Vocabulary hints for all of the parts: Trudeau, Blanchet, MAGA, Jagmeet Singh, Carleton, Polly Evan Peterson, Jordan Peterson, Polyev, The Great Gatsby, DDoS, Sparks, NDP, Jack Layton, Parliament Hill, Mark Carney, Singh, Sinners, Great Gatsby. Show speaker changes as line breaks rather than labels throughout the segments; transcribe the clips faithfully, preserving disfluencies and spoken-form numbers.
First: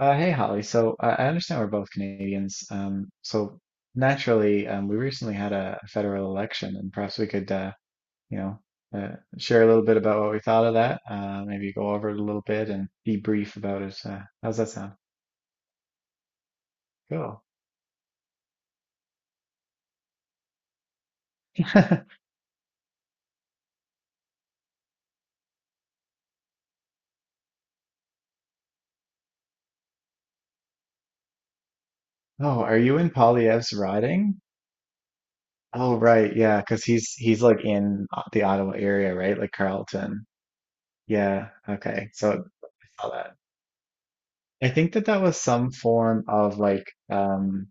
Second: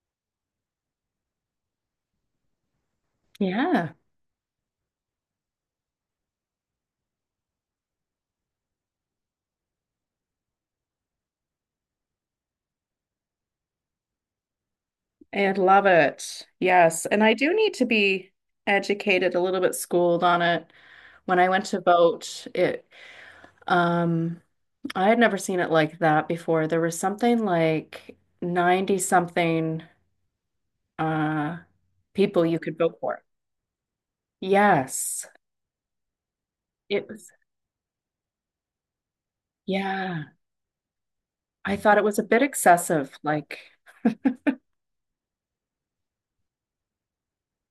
Uh, hey Holly, so I I understand we're both Canadians. Um, so
Yeah,
naturally, um, we recently had a, a federal election, and perhaps we could, uh, you know, uh, share a little bit about what we thought of that. Uh, maybe go over it a little bit and debrief about it. Uh, how's that sound?
I love it. Yes. And I
Cool.
do need to be educated, a little bit schooled on it. When I went to vote, it um I had never seen it like that before. There was something like ninety something uh people you
Oh, are
could vote
you in
for.
Polyev's riding?
Yes.
Oh, right, yeah, because
It
he's
was,
he's like in O- the Ottawa area, right? Like
yeah.
Carleton. Yeah.
I thought it
Okay.
was a
So
bit
I saw
excessive.
that.
Like,
I think that that was some form of like um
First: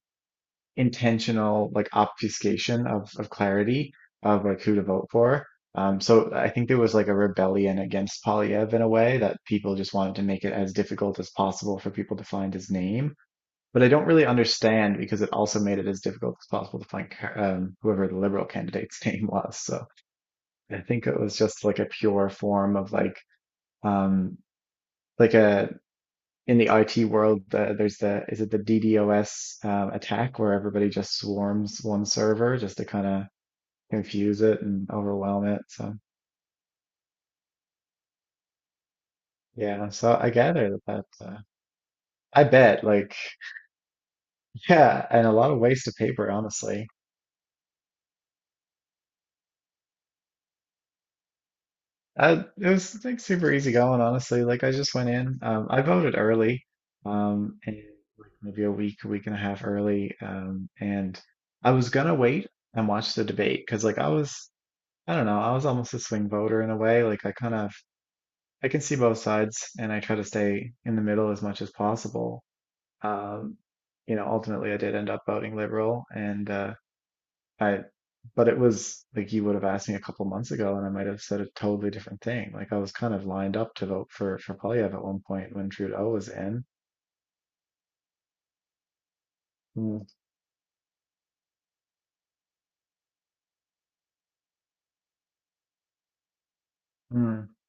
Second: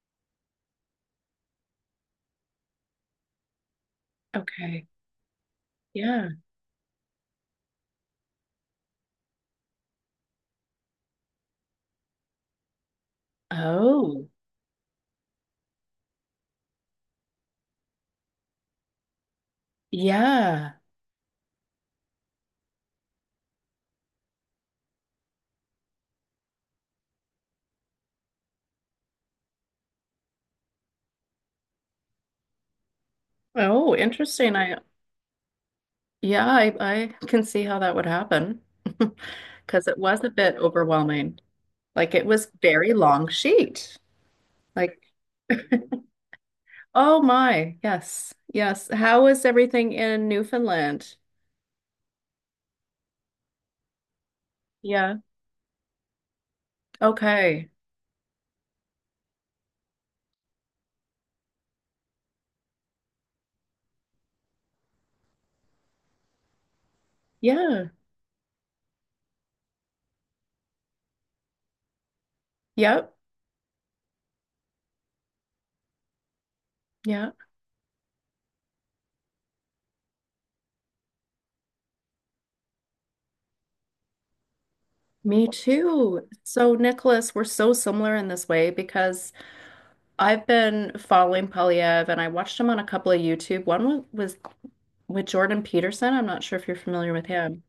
intentional like obfuscation of of clarity of like who to
okay.
vote for. Um,
Yeah.
so I think there was like a rebellion against Polyev in a way that people just wanted to make it as difficult as possible for people to find his name. But I don't really
Oh.
understand because it also made it as difficult as possible to find um, whoever the liberal candidate's name was. So
Yeah.
I think it was just like a pure form of like um, like a in the I T world, the, there's the is it the DDoS um, attack where everybody just swarms one server just to kind of
Oh,
confuse
interesting.
it
I
and overwhelm it. So
Yeah, I, I can see how that would happen because
yeah,
it
so
was
I
a bit
gather that that uh,
overwhelming. Like it
I
was
bet
very
like
long sheet. Like,
Yeah, and a lot of waste of paper, honestly.
oh my, yes, yes. How is everything in Newfoundland?
Uh, it was like super easy going, honestly. Like I just went
Yeah.
in. Um, I voted early, um,
Okay.
and like maybe a week, a week and a half early. Um, and I was gonna wait and watch the debate because like I was I don't know. I was almost a swing voter in a way. Like I kind of
Yeah.
I can see both sides and I try to stay in the middle as much as possible.
Yep.
Um, you know, ultimately I did end up voting liberal, and uh
Yeah.
I but it was like you would have asked me a couple months ago and I might have said a totally different thing. Like I was kind of lined up to vote for for Polyev at one
Me
point when Trudeau
too.
was in.
So, Nicholas, we're so similar in this way because
Mm,
I've been following Polyev and I watched him on a couple of YouTube. One was, was with Jordan Peterson. I'm not sure if you're familiar with
mm.
him.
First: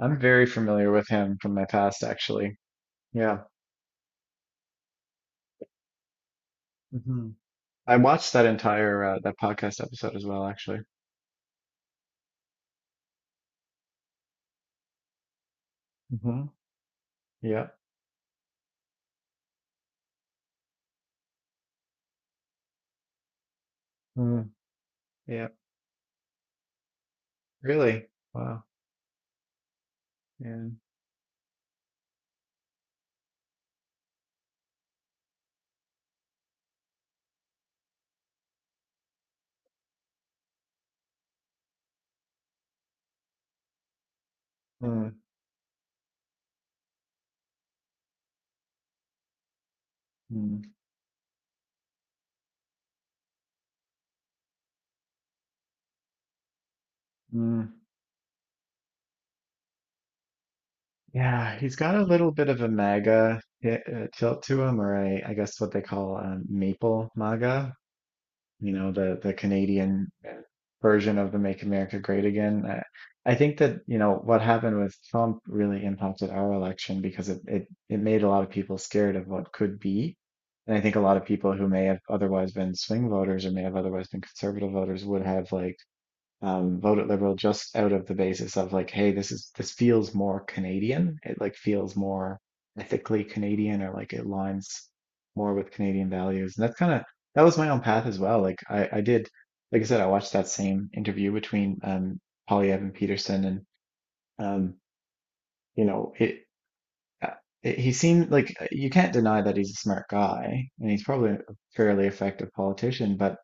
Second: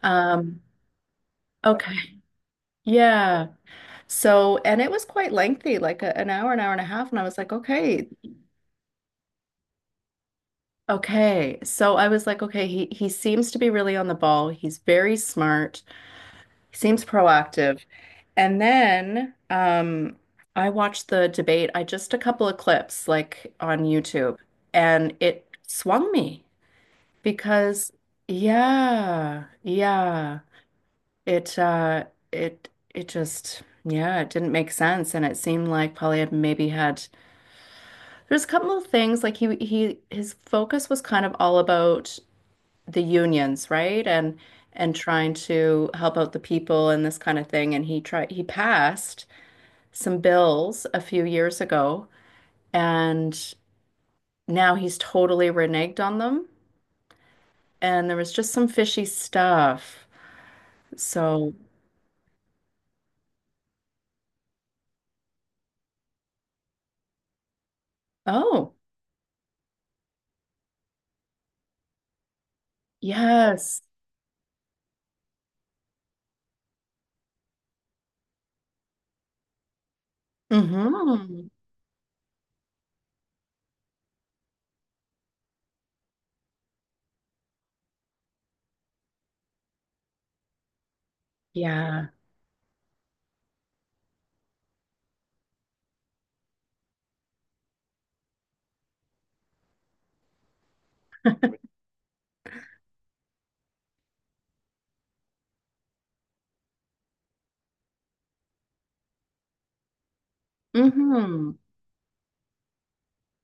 I'm very
Um,
familiar with him from my
okay.
past actually. Yeah.
Yeah. So, and it was quite lengthy, like a, an hour, an hour and a half. And I
hmm
was like,
I
okay,
watched that entire uh, that podcast episode as well actually.
okay. So I was like, okay, he, he seems to be really on the ball. He's very smart.
hmm
He seems
Yeah.
proactive. And then um, I watched the debate. I just a couple of clips like on YouTube,
Mm.
and it
Yeah,
swung me because
really. Wow.
yeah, yeah,
Yeah.
it uh, it it just, yeah, it didn't make sense, and it seemed like Polly had maybe had. There's a couple of things like he he his focus was kind of all about the unions, right? And and
Mm.
trying to help out the people and this kind of thing. And he tried he passed some
Mm.
bills a few years ago, and now he's totally reneged on them.
Mm.
And there was just some fishy stuff. So,
Yeah, he's got a little bit of a MAGA hit, uh, tilt to him, or a, I guess what they call um, maple MAGA, you
oh,
know, the the Canadian uh, version of the Make America Great Again. I, I think that,
yes.
you know, what happened with Trump really impacted our election because it, it it made a lot of people scared of what could be. And I think a lot of
Mm-hmm.
people who may have otherwise been swing voters or may have otherwise been conservative voters would have like um, voted Liberal just out of the basis of like, hey, this is this feels more Canadian. It like feels
Yeah.
more ethically Canadian or like it aligns more with Canadian values. And that's kind of that was my own path as well. Like I, I did, like I said, I watched that same interview between um, Polly Evan Peterson and um, you know it. uh, it- He seemed like uh, you can't deny that he's a smart guy, and he's probably a
Mm-hmm.
fairly effective politician. But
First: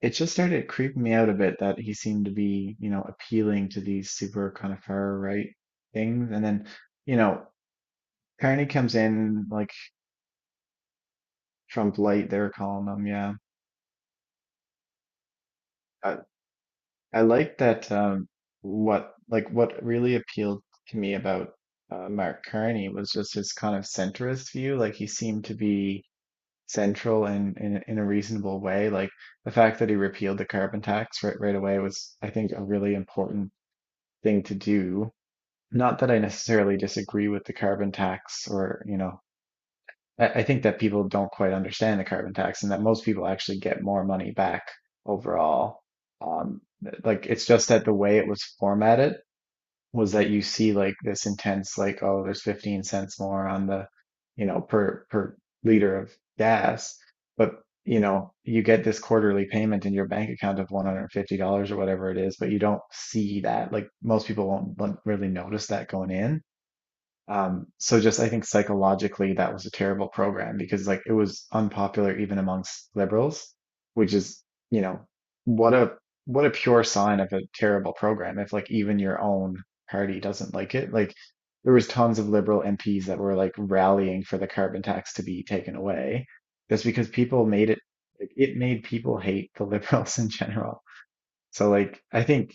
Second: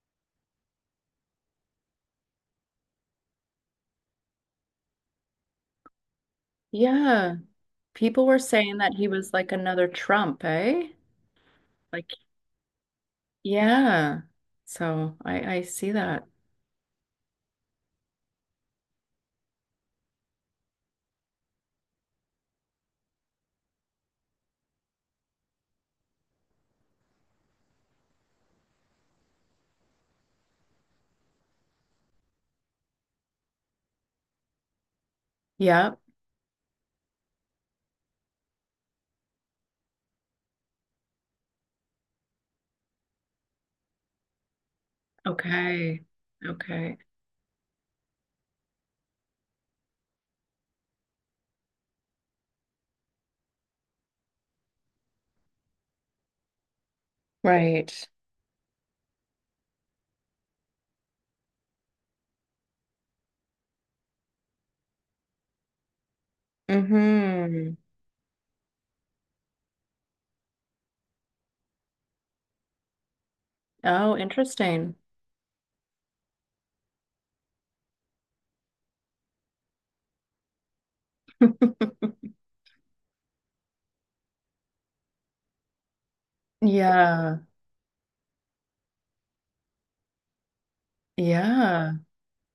it just started creeping me out a bit that he seemed to be, you know, appealing to these super kind of far right things. And then, you
Yeah.
know,
People were
Carney
saying that
comes
he was
in
like
like
another Trump, eh?
Trump
Like.
light, they were calling him. Yeah.
Yeah. So I I see
I,
that.
I like that. Um, what, like, what really appealed to me about uh, Mark Carney was just his kind of centrist view. Like, he seemed to be central in, in, in a reasonable way. Like, the fact that he repealed the carbon tax right, right away was, I think, a really important thing to do.
Yep.
Not that I necessarily disagree with the carbon tax or, you know, I, I think that people don't quite understand the carbon tax and that most people actually get more money back overall.
Okay.
Um,
Okay.
like, it's just that the way it was formatted was that you see like this intense, like, oh, there's fifteen cents more on the, you know, per per liter of gas, but
Right.
you know, you get this quarterly payment in your bank account of one hundred fifty dollars or whatever it is, but you don't see that. Like most people won't like, really notice that going in. Um,
Mm-hmm.
so just I think psychologically that was a terrible program because like it was unpopular even amongst liberals, which
Oh,
is, you
interesting.
know, what a what a pure sign of a terrible program if like even your own party doesn't like it. Like there was tons of liberal M Ps that were like rallying for the carbon tax to be taken away just because
Yeah.
people made it like, it made people hate the liberals in general. So
Yeah.
like I think,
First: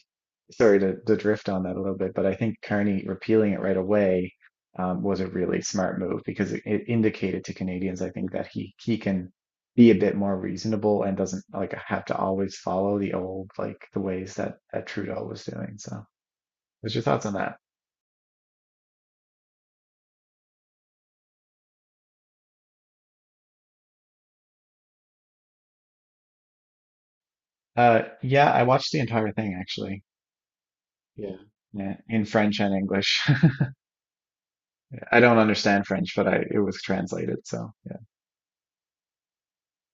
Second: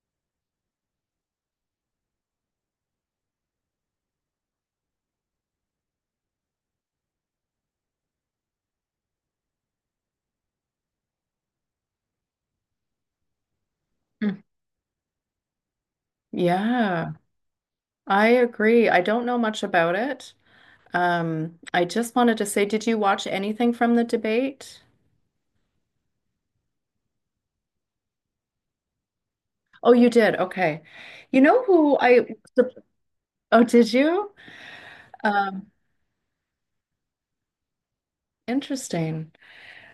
sorry to, to drift on that a little bit, but I think Carney repealing it right away um, was a really smart move because it, it indicated to Canadians, I think, that he he can be a bit more reasonable and doesn't like have to always follow the old like the ways
Mm.
that that Trudeau was doing. So, what's your
Yeah.
thoughts on that?
I agree. I don't know much about it. Um, I just wanted to say, did you watch anything from the debate?
Uh, yeah, I watched the entire thing
Oh,
actually.
you did. Okay.
Yeah.
You know who
Yeah,
I,
in French and English.
oh, did you?
I don't
Um,
understand French, but I it was translated, so yeah.
Interesting.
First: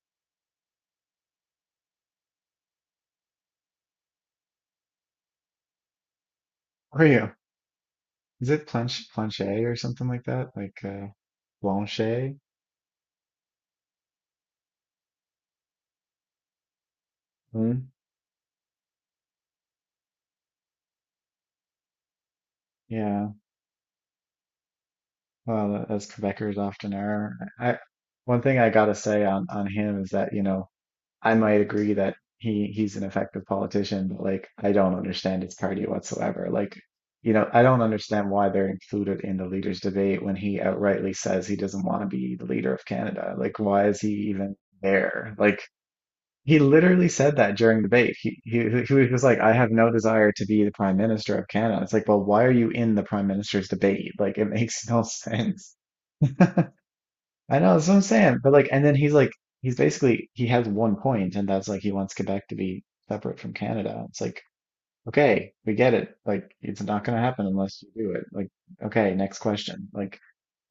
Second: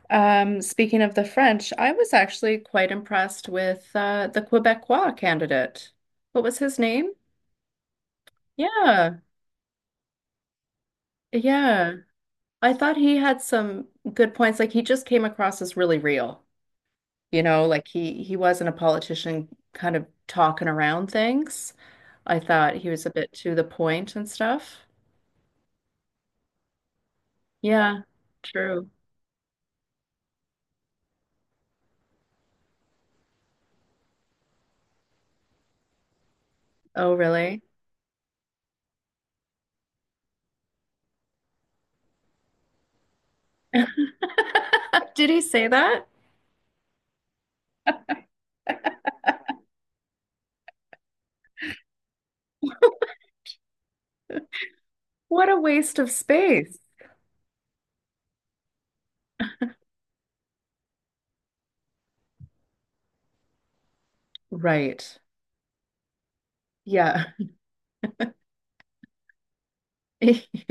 Um, speaking of the French, I was actually quite impressed with uh, the Quebecois candidate. What was his
How are
name?
you? Is it planche
Yeah,
planche or something like that? Like uh
yeah.
Blanchet?
I thought he had some good points. Like he just came across as really real, you know, like
Mm,
he he wasn't a politician kind of talking around things. I thought he was a
yeah.
bit to the point and stuff.
Well, as Quebecers often are. I
Yeah,
One thing I
true.
gotta say on on him is that, you know, I might agree that he he's an effective politician, but like I don't understand his party whatsoever. Like,
Oh,
you know,
really?
I don't understand why they're included in the leaders debate when he outrightly says he doesn't want to be the leader of Canada. Like, why is he even
Did
there?
he
Like,
say that?
He literally said that during debate. He, he he was like, "I have no desire to be the Prime Minister of Canada." It's like, well, why are you in the Prime Minister's debate? Like, it makes no
What a
sense.
waste of space.
I know that's what I'm saying, but like, and then he's like, he's basically he has one point, and that's like he wants Quebec to be separate from Canada. It's like,
Right.
okay, we get it. Like, it's not going to
Yeah.
happen unless you do it. Like, okay, next question. Like,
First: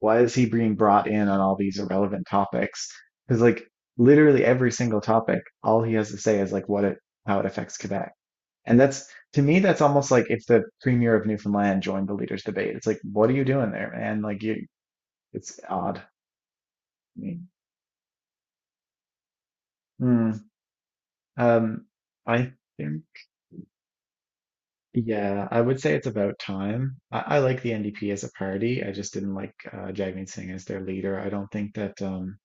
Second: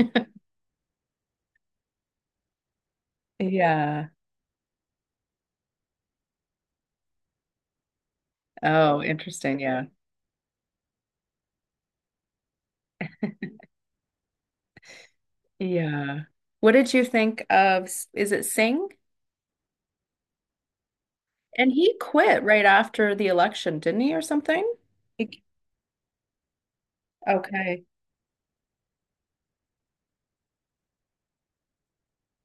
why is he being brought in on all these irrelevant topics? Because, like,
Yeah.
literally every single topic, all he has to say is, like, what it, how it affects Quebec. And
Oh,
that's, to
interesting.
me, that's
Yeah.
almost like if the premier of Newfoundland joined the leaders' debate. It's like, what are you doing there, man? Like, you, it's odd.
Yeah. What did you
I
think
mean,
of, S- is it Singh?
hmm.
And
Um,
he quit
I
right
think
after the election, didn't he, or something? He-
yeah, I would say it's about time. I, I like the
Okay.
N D P as a party. I just didn't like uh, Jagmeet Singh as their leader. I don't think that um,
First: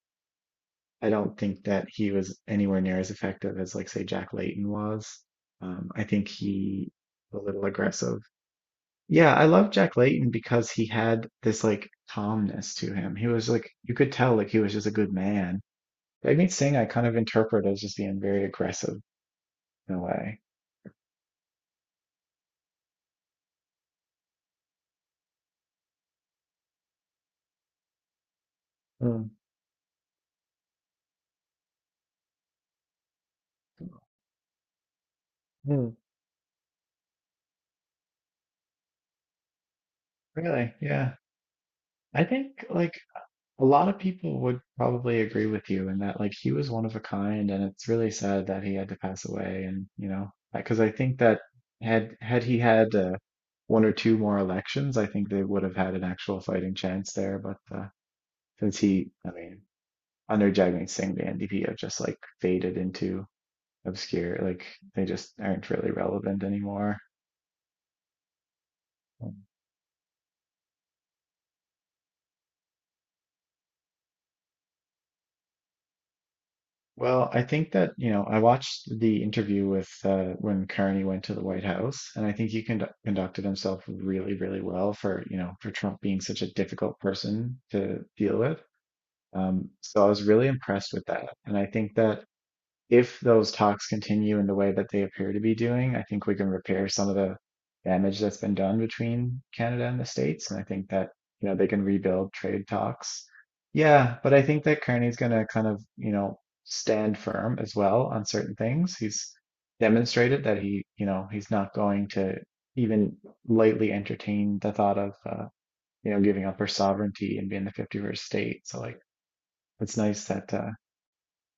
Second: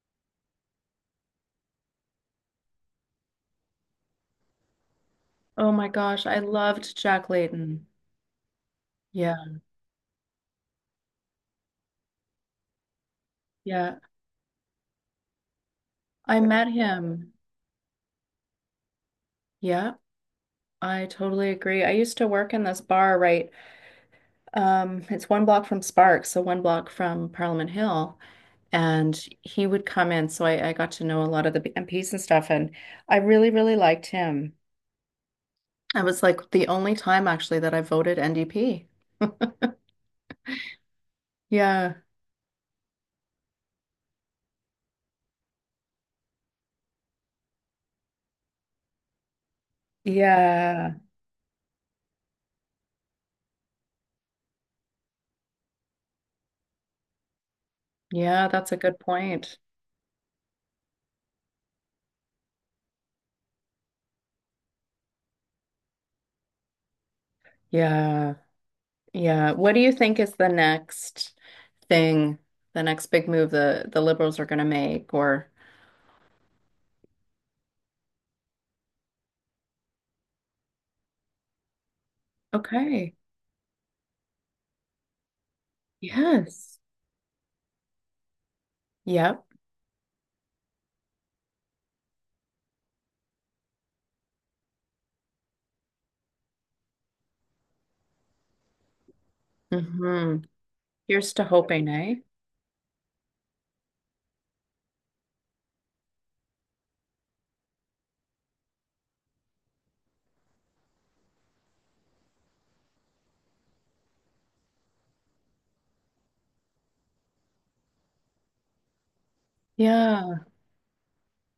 I don't think that he was anywhere near as effective as like say Jack Layton was.
Oh my
Um, I
gosh,
think
I
he
loved Jack
was a little
Layton.
aggressive. Yeah,
Yeah,
I love Jack Layton because he had this like calmness to him. He was like You
yeah.
could tell like he was just a good man.
I
Jagmeet
met
Singh, I kind of
him.
interpret as just being very aggressive
Yeah,
in a way.
I totally agree. I used to work in this bar, right? Um, it's one block from Sparks, so one block from Parliament Hill. And
Mm,
he would come in, so I, I got to know a lot of the M Ps and stuff, and I really, really liked him.
mm.
I was like the only time actually that I voted N D P.
Really? Yeah.
Yeah.
I think like a lot of people would probably agree with you in that like he was one of a kind and it's really sad that he had to pass away, and you know because I
Yeah.
think that had had he had uh, one or two more elections I think they would have had an actual fighting chance there, but uh,
Yeah, that's a
since
good
he, I
point.
mean, under Jagmeet Singh the N D P have just like faded into obscure like they just aren't really relevant anymore.
Yeah. Yeah. What do you think is the next thing, the next big move the the liberals are going to make or.
Well, I think that, you know, I watched the interview with uh, when Carney went to the White House, and I think he condu
Okay.
conducted himself really, really well for, you know, for Trump being such a
Yes.
difficult person to deal with.
Yep.
Um, so I was really impressed with that. And I think that, if those talks continue in the way that they appear to be doing, I think we can repair some of the damage that's been done between Canada and the
Hmm.
States. And I think that,
Here's to
you know, they can
hoping, eh?
rebuild trade talks. Yeah, but I think that Kearney's going to kind of, you know, stand firm as well on certain things. He's demonstrated that he, you know, he's not going to even lightly entertain the thought of, uh, you know, giving up her sovereignty and being the fifty-first state. So, like, it's nice
Yeah.
that uh,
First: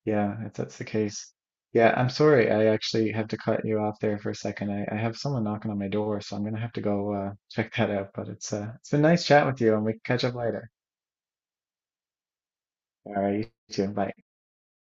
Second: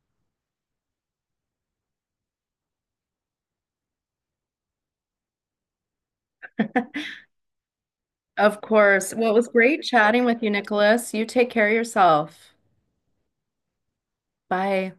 yeah, if that's the case. Yeah, I'm sorry. I actually have to cut you off there for a second. I, I have someone knocking on my door, so I'm gonna have to go uh, check that out. But it's
Of
uh, it's been
course.
nice
Well, it
chat
was
with you,
great
and we can
chatting
catch up
with you,
later.
Nicholas. You take care of yourself.
All right, you too. Bye.
Bye.